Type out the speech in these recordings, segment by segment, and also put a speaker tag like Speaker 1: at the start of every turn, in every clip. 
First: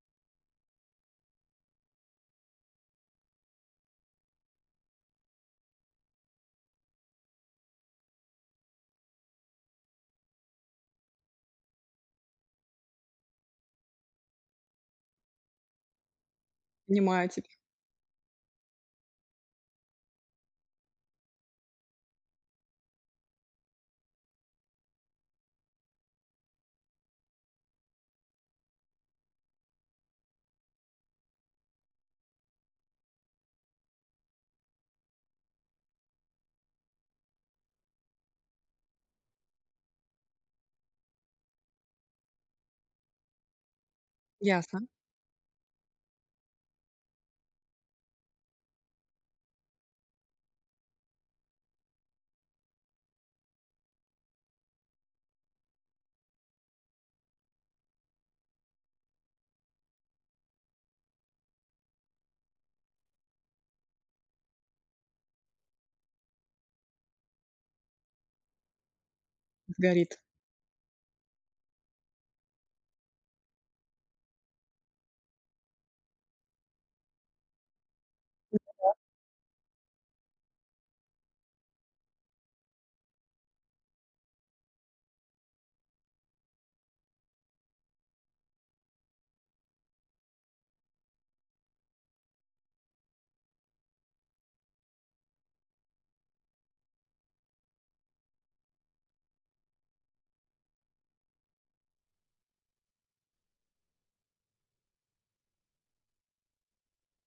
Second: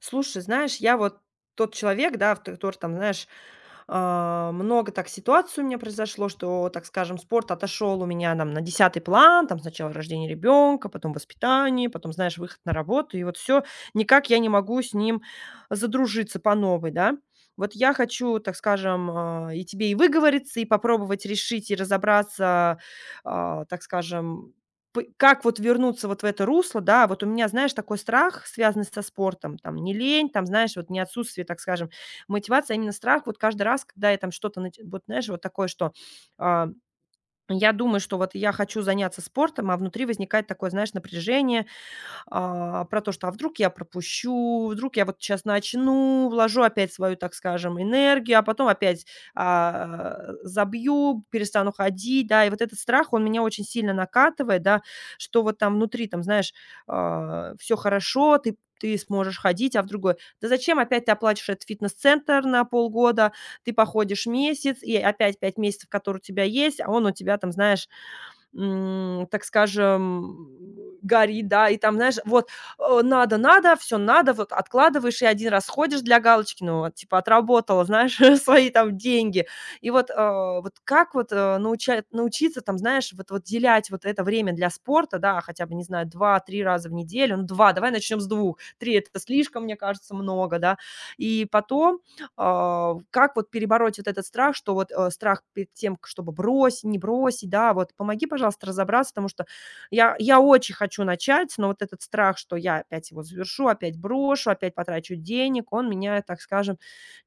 Speaker 1: Слушай, знаешь, я вот тот человек, да, в который там, знаешь, много так ситуаций у меня произошло, что, так скажем, спорт отошел у меня там на десятый план, там сначала рождение ребенка, потом воспитание, потом, знаешь, выход на работу, и вот все, никак я не могу с ним задружиться по новой, да.
Speaker 2: Понимаю тебя.
Speaker 1: Вот я хочу, так скажем, и тебе и выговориться, и попробовать решить, и разобраться, а, так скажем, как вот вернуться вот в это русло, да, вот у меня, знаешь, такой страх, связанный со спортом, там, не лень, там, знаешь, вот не отсутствие, так скажем, мотивация, а именно страх. Вот каждый раз, когда я там что-то, вот знаешь, вот такое, что а, я думаю, что вот я хочу заняться спортом, а внутри возникает такое, знаешь, напряжение, про то, что а вдруг я пропущу,
Speaker 2: Ясно.
Speaker 1: вдруг я вот сейчас начну, вложу опять свою, так скажем, энергию, а потом опять а, забью, перестану ходить, да, и вот этот страх, он меня очень сильно накатывает, да, что вот там внутри, там, знаешь, все хорошо, ты сможешь ходить, а в другой. Да зачем опять ты оплачиваешь этот фитнес-центр на полгода, ты походишь месяц, и опять 5 месяцев, которые у тебя есть, а он у тебя там, знаешь, м, так
Speaker 2: Сгорит.
Speaker 1: скажем, горит, да, и там, знаешь, вот, надо, все надо, вот откладываешь и один раз ходишь для галочки, ну, вот, типа, отработала, знаешь, свои там деньги. И вот, вот как вот, науча научиться там, знаешь, вот уделять вот это время для спорта, да, хотя бы, не знаю, два три раза в неделю, ну, 2 давай начнем с двух три это слишком, мне кажется, много, да. И потом, как вот перебороть вот этот страх, что вот, страх перед тем, к чтобы бросить, не бросить, да, вот помоги, пожалуйста, разобраться, потому что я очень хочу начать, но вот этот страх, что я опять его завершу, опять брошу, опять потрачу денег, он меня, так скажем,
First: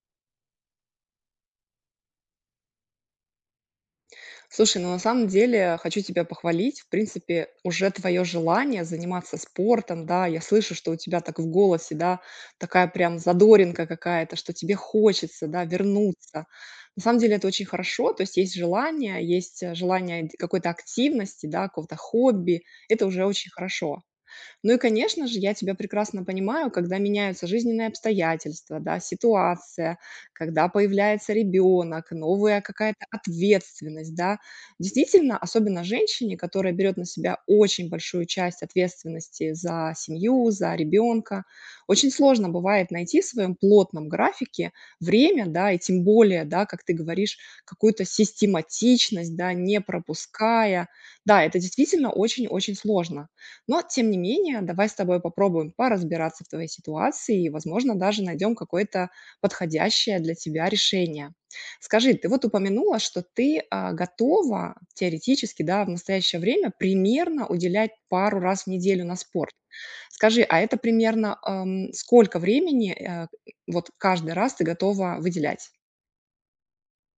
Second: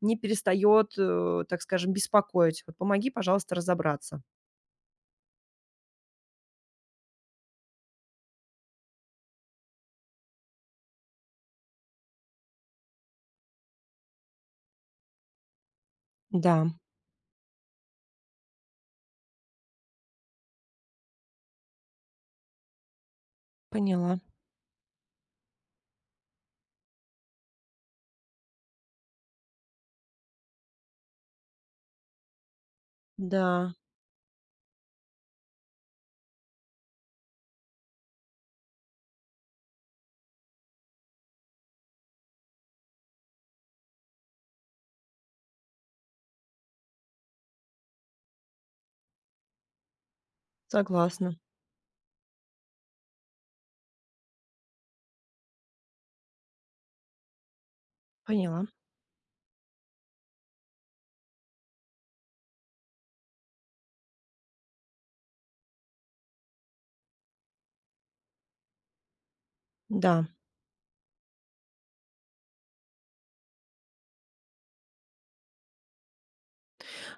Speaker 1: не перестает, так скажем, беспокоить. Вот помоги, пожалуйста, разобраться.
Speaker 2: Слушай, ну на самом деле хочу тебя похвалить. В принципе, уже твое желание заниматься спортом, да, я слышу, что у тебя так в голосе, да, такая прям задоринка какая-то, что тебе хочется, да, вернуться.
Speaker 1: Да,
Speaker 2: На самом деле это очень хорошо, то есть есть желание, есть какой-то активности, да, какого-то хобби, это уже очень хорошо.
Speaker 1: поняла.
Speaker 2: Ну и, конечно же, я тебя прекрасно понимаю, когда меняются жизненные обстоятельства, да, ситуация, когда появляется ребенок, новая какая-то
Speaker 1: Да,
Speaker 2: ответственность, да. Действительно, особенно женщине, которая берет на себя очень большую часть ответственности за семью, за ребенка, очень сложно бывает найти в своем плотном графике время, да, и тем более, да, как ты говоришь, какую-то систематичность, да, не пропуская.
Speaker 1: согласна.
Speaker 2: Да, это действительно очень-очень сложно. Но, тем не менее, давай с тобой попробуем поразбираться в твоей ситуации и, возможно, даже найдем
Speaker 1: Поняла.
Speaker 2: какое-то подходящее для тебя решение. Скажи, ты вот упомянула, что ты готова теоретически, да, в настоящее время примерно уделять пару раз в неделю на спорт.
Speaker 1: Да.
Speaker 2: Скажи, а это примерно сколько времени вот каждый раз ты готова выделять?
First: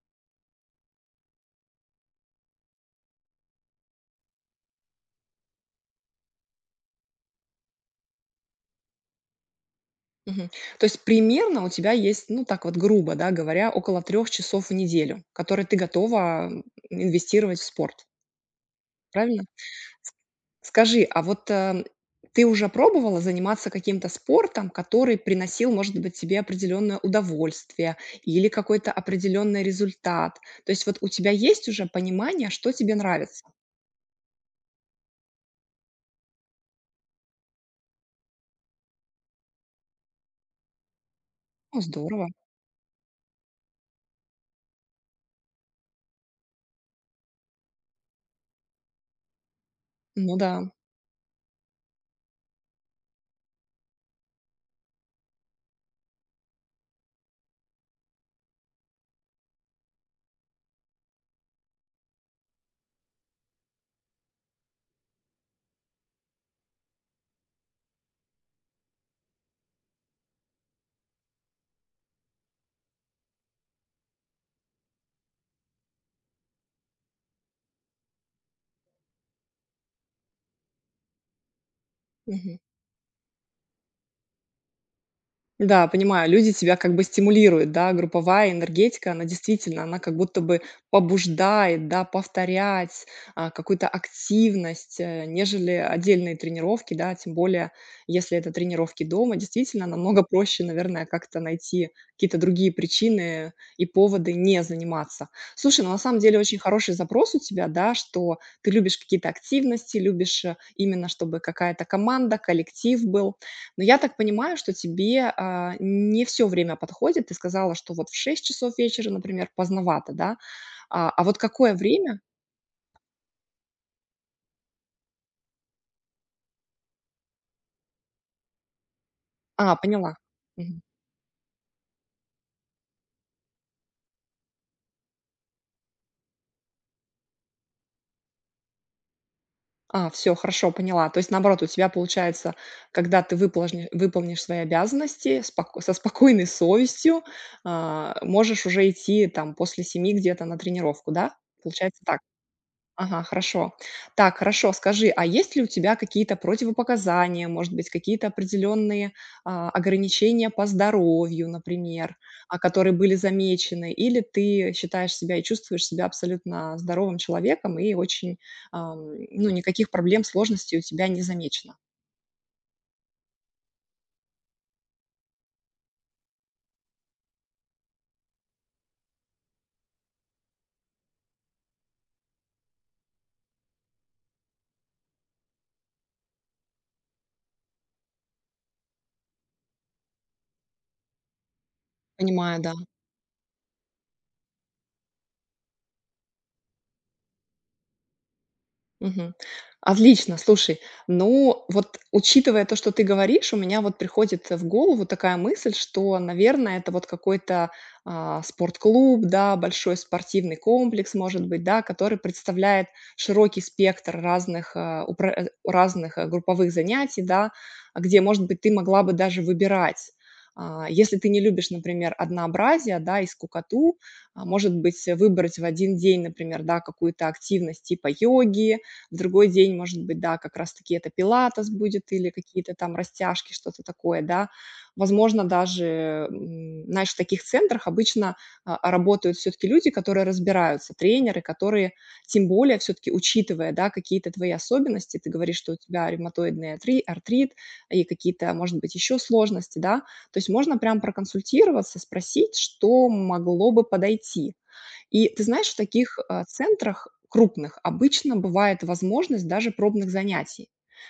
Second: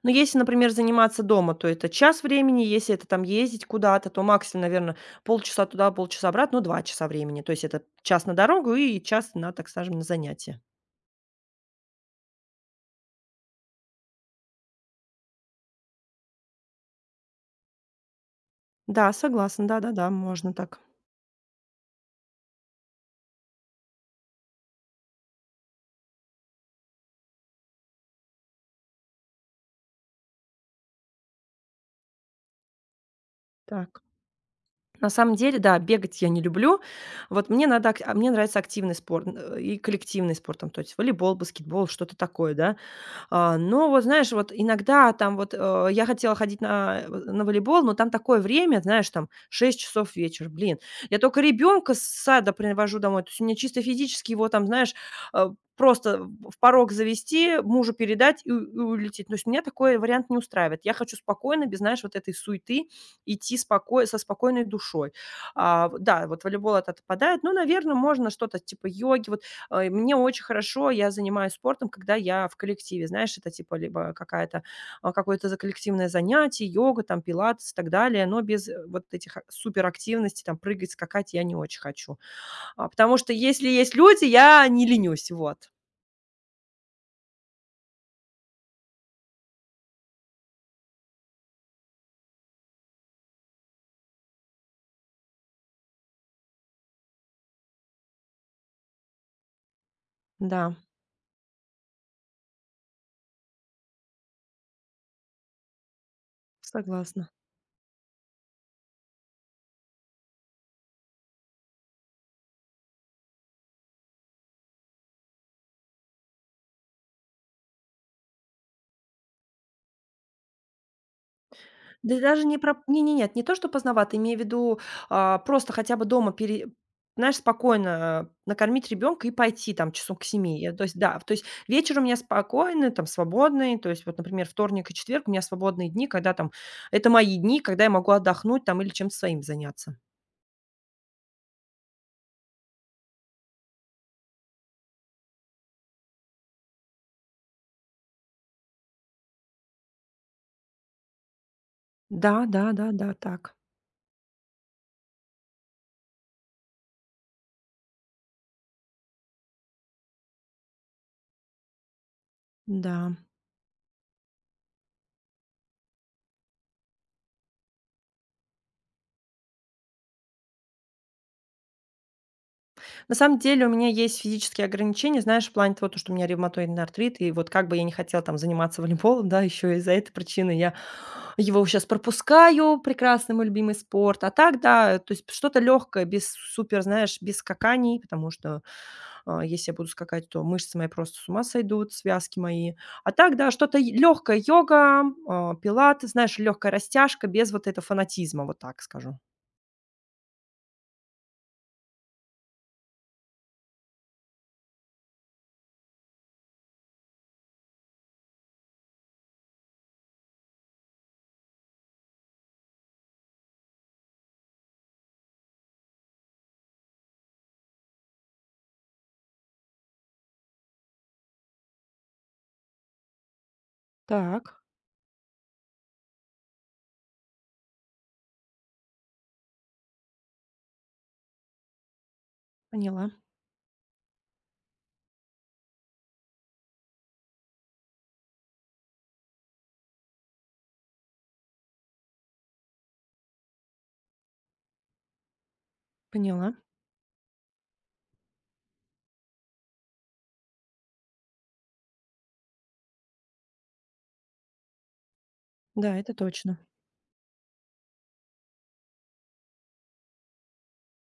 Speaker 1: Но если, например, заниматься дома, то это час времени, если это там ездить куда-то, то максимум, наверное, полчаса туда, полчаса обратно, ну, 2 часа времени. То есть это час на дорогу и час на, так скажем, на
Speaker 2: Мгм.
Speaker 1: занятия.
Speaker 2: То есть примерно у тебя есть, ну так вот грубо, да, говоря, около 3 часов в неделю, которые ты готова инвестировать в спорт,
Speaker 1: Да,
Speaker 2: правильно?
Speaker 1: согласна, да-да-да,
Speaker 2: С-
Speaker 1: можно так.
Speaker 2: Скажи, а вот ты уже пробовала заниматься каким-то спортом, который приносил, может быть, тебе определенное удовольствие или какой-то определенный результат? То есть вот у тебя есть уже понимание, что тебе нравится?
Speaker 1: Так. На самом деле, да, бегать я не люблю. Вот мне надо ак а мне нравится активный спорт, и коллективный спорт, там, то есть волейбол,
Speaker 2: О,
Speaker 1: баскетбол, что-то
Speaker 2: здорово.
Speaker 1: такое, да. А, но вот, знаешь, вот иногда там вот, я хотела ходить на, на волейбол, но там такое время, знаешь, там шесть часов
Speaker 2: Ну
Speaker 1: вечера.
Speaker 2: да.
Speaker 1: Блин, я только ребенка с сада привожу домой. То есть у меня чисто физически его там, знаешь, э, просто в порог завести, мужу передать и улететь. То есть меня такой вариант не устраивает. Я хочу спокойно, без, знаешь, вот этой суеты идти споко со спокойной душой. А, в Да, вот волейбол этот отпадает. Ну, наверное, можно что-то типа йоги. Вот. Мне очень хорошо, я занимаюсь спортом, когда я в коллективе. Знаешь, это типа либо какая-то, какое-то за коллективное занятие, йога, там, пилатес и так далее, но без вот этих суперактивностей, там, прыгать, скакать я не очень хочу. Потому что если есть люди, я не ленюсь, вот.
Speaker 2: Да, понимаю, люди тебя как бы стимулируют, да, групповая энергетика, она действительно, она как будто бы побуждает, да, повторять какую-то активность, нежели отдельные тренировки, да, тем более, если это тренировки дома, действительно намного проще,
Speaker 1: Да,
Speaker 2: наверное, как-то найти какие-то другие причины и поводы не заниматься. Слушай, ну на самом деле очень хороший
Speaker 1: согласна.
Speaker 2: запрос у тебя, да, что ты любишь какие-то активности, любишь именно, чтобы какая-то команда, коллектив был. Но я так понимаю, что тебе, не все время подходит. Ты сказала, что вот в 6 часов вечера, например, поздновато, да? А вот какое
Speaker 1: Да
Speaker 2: время.
Speaker 1: даже не про не не нет, не то, что поздновато, имею в виду, просто хотя бы дома пере знаешь, спокойно накормить ребенка и пойти
Speaker 2: А,
Speaker 1: там
Speaker 2: поняла.
Speaker 1: часов к 7. Я, то
Speaker 2: Мгм.
Speaker 1: есть, да, то есть вечер у меня спокойный, там свободный. То есть вот, например, вторник и четверг у меня свободные дни, когда там это мои дни, когда я могу отдохнуть там или чем-то своим заняться.
Speaker 2: А, все хорошо, поняла. То есть, наоборот, у тебя получается, когда ты выполнишь свои обязанности споко со спокойной совестью, можешь уже идти там после 7 где-то на тренировку, да? Получается так.
Speaker 1: Да, да, да, да,
Speaker 2: Ага,
Speaker 1: так.
Speaker 2: хорошо. Так, хорошо, скажи, а есть ли у тебя какие-то противопоказания, может быть, какие-то определенные ограничения по здоровью, например, которые были
Speaker 1: Да.
Speaker 2: замечены, или ты считаешь себя и чувствуешь себя абсолютно здоровым человеком и очень, ну, никаких проблем, сложностей у тебя не замечено?
Speaker 1: На самом деле у меня есть физические ограничения, знаешь, в плане того, то, что у меня ревматоидный артрит, и вот как бы я не хотела там заниматься волейболом, да, еще из-за этой причины я его сейчас пропускаю, прекрасный мой любимый спорт. А так, да, то есть что-то легкое, без супер, знаешь, без скаканий, потому что если я буду скакать, то мышцы мои просто с ума сойдут, связки
Speaker 2: Понимаю,
Speaker 1: мои.
Speaker 2: да.
Speaker 1: А так, да, что-то легкое, йога, пилаты, знаешь, легкая растяжка, без вот этого фанатизма, вот так скажу.
Speaker 2: Мгм. Отлично, слушай, ну вот учитывая то, что ты говоришь, у меня вот приходит в голову такая мысль, что, наверное, это вот какой-то спортклуб, да, большой спортивный комплекс, может быть, да, который представляет широкий спектр разных, разных групповых занятий, да, а где, может быть, ты могла бы даже выбирать. А, если ты не любишь, например, однообразие, да, и скукоту,
Speaker 1: Так.
Speaker 2: может быть, выбрать в один день, например, да, какую-то активность типа йоги, в другой день, может быть, да, как раз-таки это пилатес будет или какие-то там
Speaker 1: Поняла,
Speaker 2: растяжки, что-то такое, да. Возможно, даже, знаешь, в таких центрах обычно работают все-таки люди, которые разбираются, тренеры, которые, тем более, все-таки учитывая, да, какие-то твои особенности, ты говоришь, что у тебя
Speaker 1: поняла.
Speaker 2: ревматоидный артрит и какие-то, может быть, еще сложности, да, то есть можно прям проконсультироваться, спросить, что могло бы подойти. И ты знаешь, в
Speaker 1: Да, это
Speaker 2: таких,
Speaker 1: точно.
Speaker 2: центрах крупных обычно бывает возможность даже пробных занятий.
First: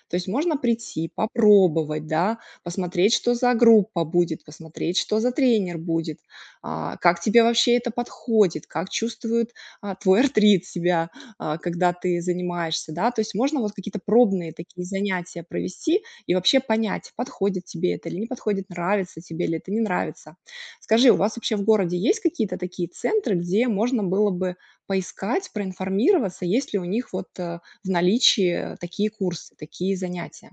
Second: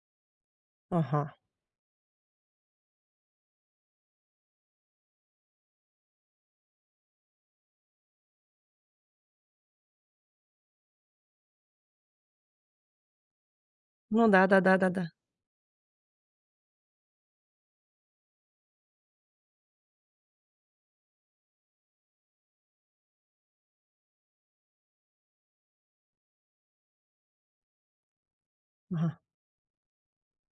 Speaker 2: То есть можно прийти,
Speaker 1: Ага.
Speaker 2: попробовать, да, посмотреть, что за группа будет, посмотреть, что за тренер будет, как тебе вообще это подходит, как чувствует, твой артрит себя, когда ты занимаешься, да. То есть можно вот какие-то
Speaker 1: Ну да,
Speaker 2: пробные такие
Speaker 1: да-да-да-да.
Speaker 2: занятия провести и вообще понять, подходит тебе это или не подходит, нравится тебе ли это, не нравится. Скажи, у вас вообще в городе есть какие-то такие центры, где можно было бы поискать, проинформироваться, есть ли у них вот в наличии такие
Speaker 1: Ага.
Speaker 2: курсы, такие занятия?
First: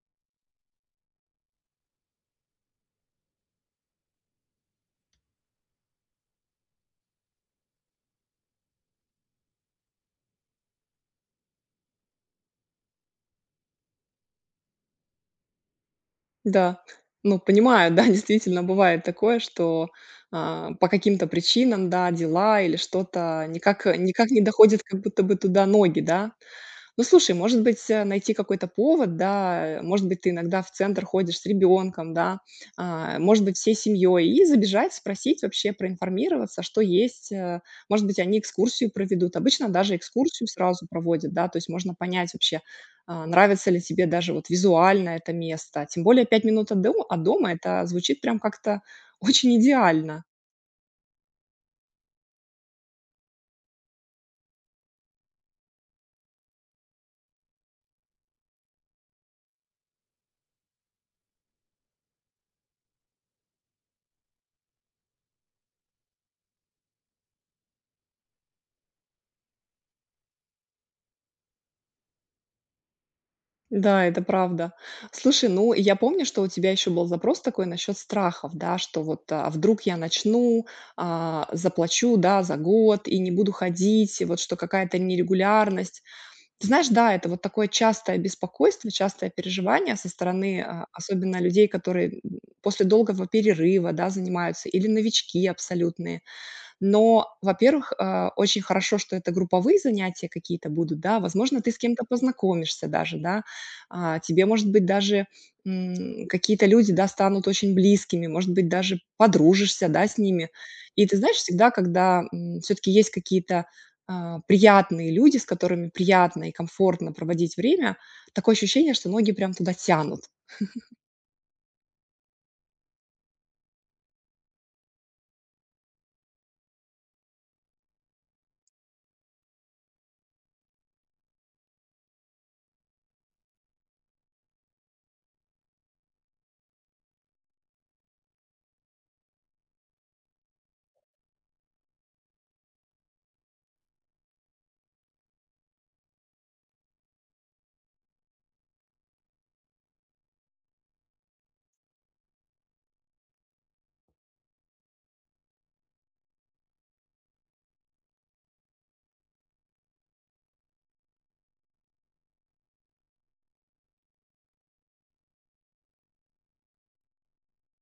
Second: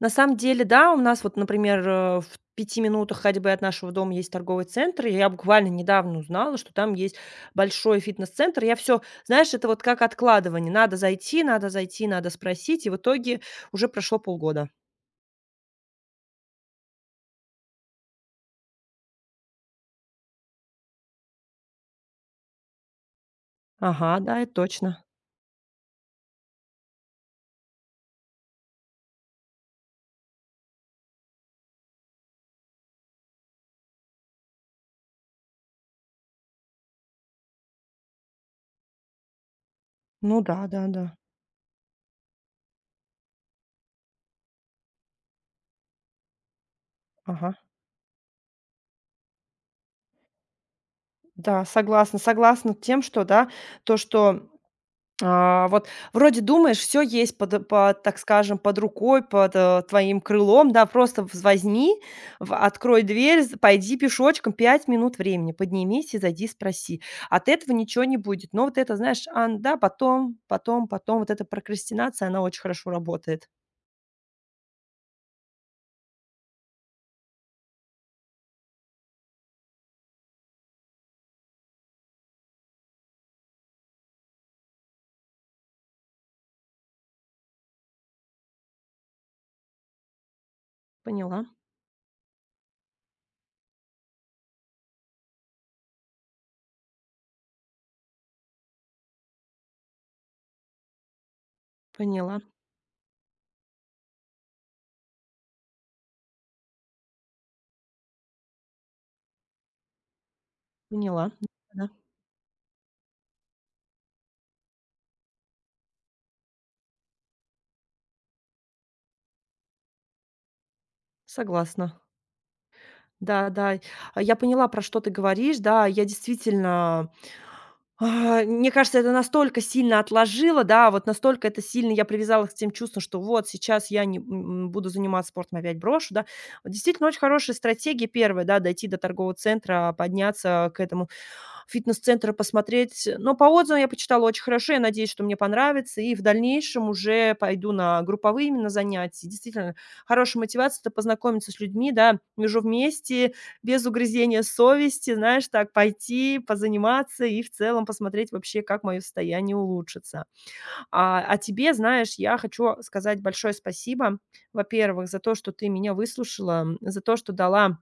Speaker 1: На самом деле, да, у нас вот, например, в 5 минутах ходьбы от нашего дома есть торговый центр. И я буквально недавно узнала, что там есть большой фитнес-центр. Я все знаешь, это вот как откладывание: надо зайти, надо зайти, надо спросить. И в итоге уже прошло полгода.
Speaker 2: Да, ну понимаю, да, действительно бывает такое, что по каким-то причинам, да, дела или что-то никак,
Speaker 1: Ага,
Speaker 2: никак
Speaker 1: да,
Speaker 2: не
Speaker 1: это
Speaker 2: доходит, как
Speaker 1: точно.
Speaker 2: будто бы туда ноги, да? Ну, слушай, может быть, найти какой-то повод, да, может быть, ты иногда в центр ходишь с ребенком, да, может быть, всей семьей, и забежать, спросить вообще, проинформироваться, что есть. Может быть, они экскурсию проведут. Обычно даже
Speaker 1: Ну
Speaker 2: экскурсию
Speaker 1: да, да,
Speaker 2: сразу
Speaker 1: да.
Speaker 2: проводят, да, то есть можно понять вообще, нравится ли тебе даже вот визуально это место. Тем более 5 минут от дома
Speaker 1: Ага.
Speaker 2: это звучит прям как-то очень идеально.
Speaker 1: Да, согласна. Согласна тем, что, да, то, что вот вроде думаешь, все есть под, так скажем, под рукой, под, твоим крылом, да, просто вз возьми, в открой дверь, з пойди пешочком 5 минут времени, поднимись и зайди, спроси. От этого ничего не будет. Но вот это, знаешь, ан да, потом, потом, потом, вот эта прокрастинация, она очень хорошо работает.
Speaker 2: Да, это правда. Слушай, ну, я помню, что у тебя еще был запрос такой насчет страхов, да, что вот а вдруг я начну, заплачу, да, за год и не буду ходить, и вот что какая-то нерегулярность. Ты знаешь, да, это вот такое частое беспокойство, частое переживание со стороны, особенно
Speaker 1: Поняла,
Speaker 2: людей, которые после долгого перерыва, да, занимаются, или новички абсолютные. Но, во-первых, очень хорошо, что это групповые занятия какие-то будут, да, возможно, ты с кем-то
Speaker 1: поняла,
Speaker 2: познакомишься даже, да, тебе, может быть, даже какие-то люди, да, станут очень близкими, может быть, даже подружишься, да, с ними. И ты
Speaker 1: поняла.
Speaker 2: знаешь,
Speaker 1: Да,
Speaker 2: всегда,
Speaker 1: да,
Speaker 2: когда все-таки есть какие-то приятные люди, с которыми приятно и комфортно проводить время, такое ощущение, что ноги прям туда тянут.
Speaker 1: согласна. Да, да, я поняла, про что ты говоришь. Да, я действительно, мне кажется, это настолько сильно отложило, да, вот настолько это сильно я привязалась к тем чувствам, что вот сейчас я не буду заниматься спортом, опять брошу, да. Вот. Действительно, очень хорошая стратегия первая, да, дойти до торгового центра, подняться к этому фитнес-центру, посмотреть. Но по отзывам я почитала очень хорошо, я надеюсь, что мне понравится, и в дальнейшем уже пойду на групповые именно занятия. Действительно, хорошая мотивация - это познакомиться с людьми, да, между вместе, без угрызения совести, знаешь, так пойти, позаниматься и в целом посмотреть вообще, как мое состояние улучшится. А тебе, знаешь, я хочу сказать большое спасибо, во-первых, за то, что ты меня выслушала, за то, что дала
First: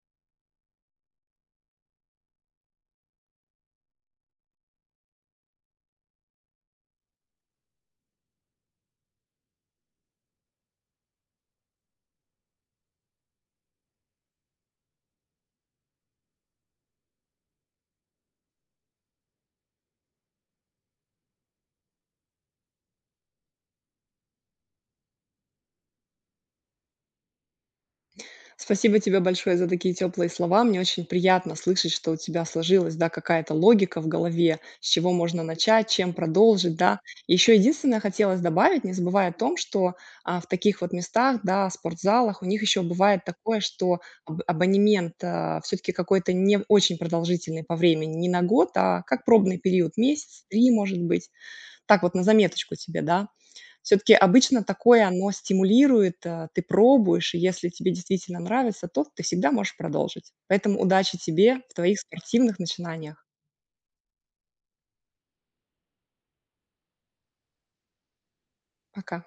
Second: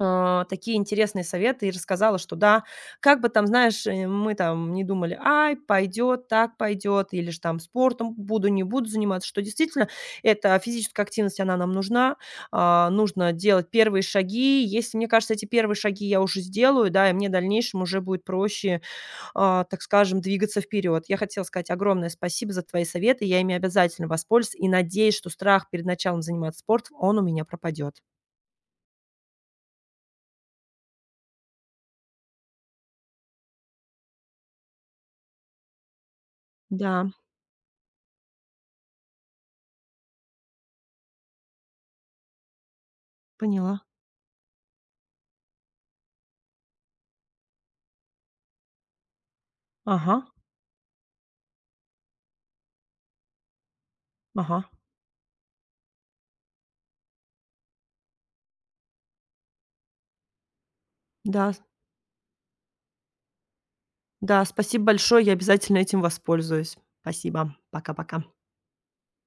Speaker 1: такие интересные советы и рассказала, что да, как бы там, знаешь, мы там не думали, ай, пойдет, так пойдет, или же там спортом буду, не буду заниматься, что действительно эта физическая активность, она нам нужна, нужно делать первые шаги, если, мне кажется, эти первые шаги я уже сделаю, да, и мне в дальнейшем уже будет проще, двигаться вперед. Я хотела сказать огромное спасибо за твои советы, я ими обязательно воспользуюсь и надеюсь, что страх перед началом заниматься спортом, он у меня пропадет.
Speaker 2: Спасибо тебе большое за такие теплые слова. Мне очень приятно слышать, что у тебя сложилась, да, какая-то логика в голове, с чего можно начать, чем продолжить,
Speaker 1: Да,
Speaker 2: да. Еще единственное хотелось добавить, не забывая о том, что в таких вот местах, да, спортзалах, у них еще бывает такое,
Speaker 1: поняла.
Speaker 2: что абонемент все-таки какой-то не очень продолжительный по времени, не на год, а как пробный период,
Speaker 1: Ага.
Speaker 2: месяц, три, может быть. Так вот, на заметочку тебе, да, все таки обычно
Speaker 1: Ага,
Speaker 2: такое, оно стимулирует, ты пробуешь, и если тебе действительно нравится, то ты всегда можешь продолжить. Поэтому удачи
Speaker 1: да,
Speaker 2: тебе в твоих спортивных начинаниях.
Speaker 1: да, спасибо большое, я обязательно этим воспользуюсь. Спасибо. Пока-пока.
Speaker 2: Пока.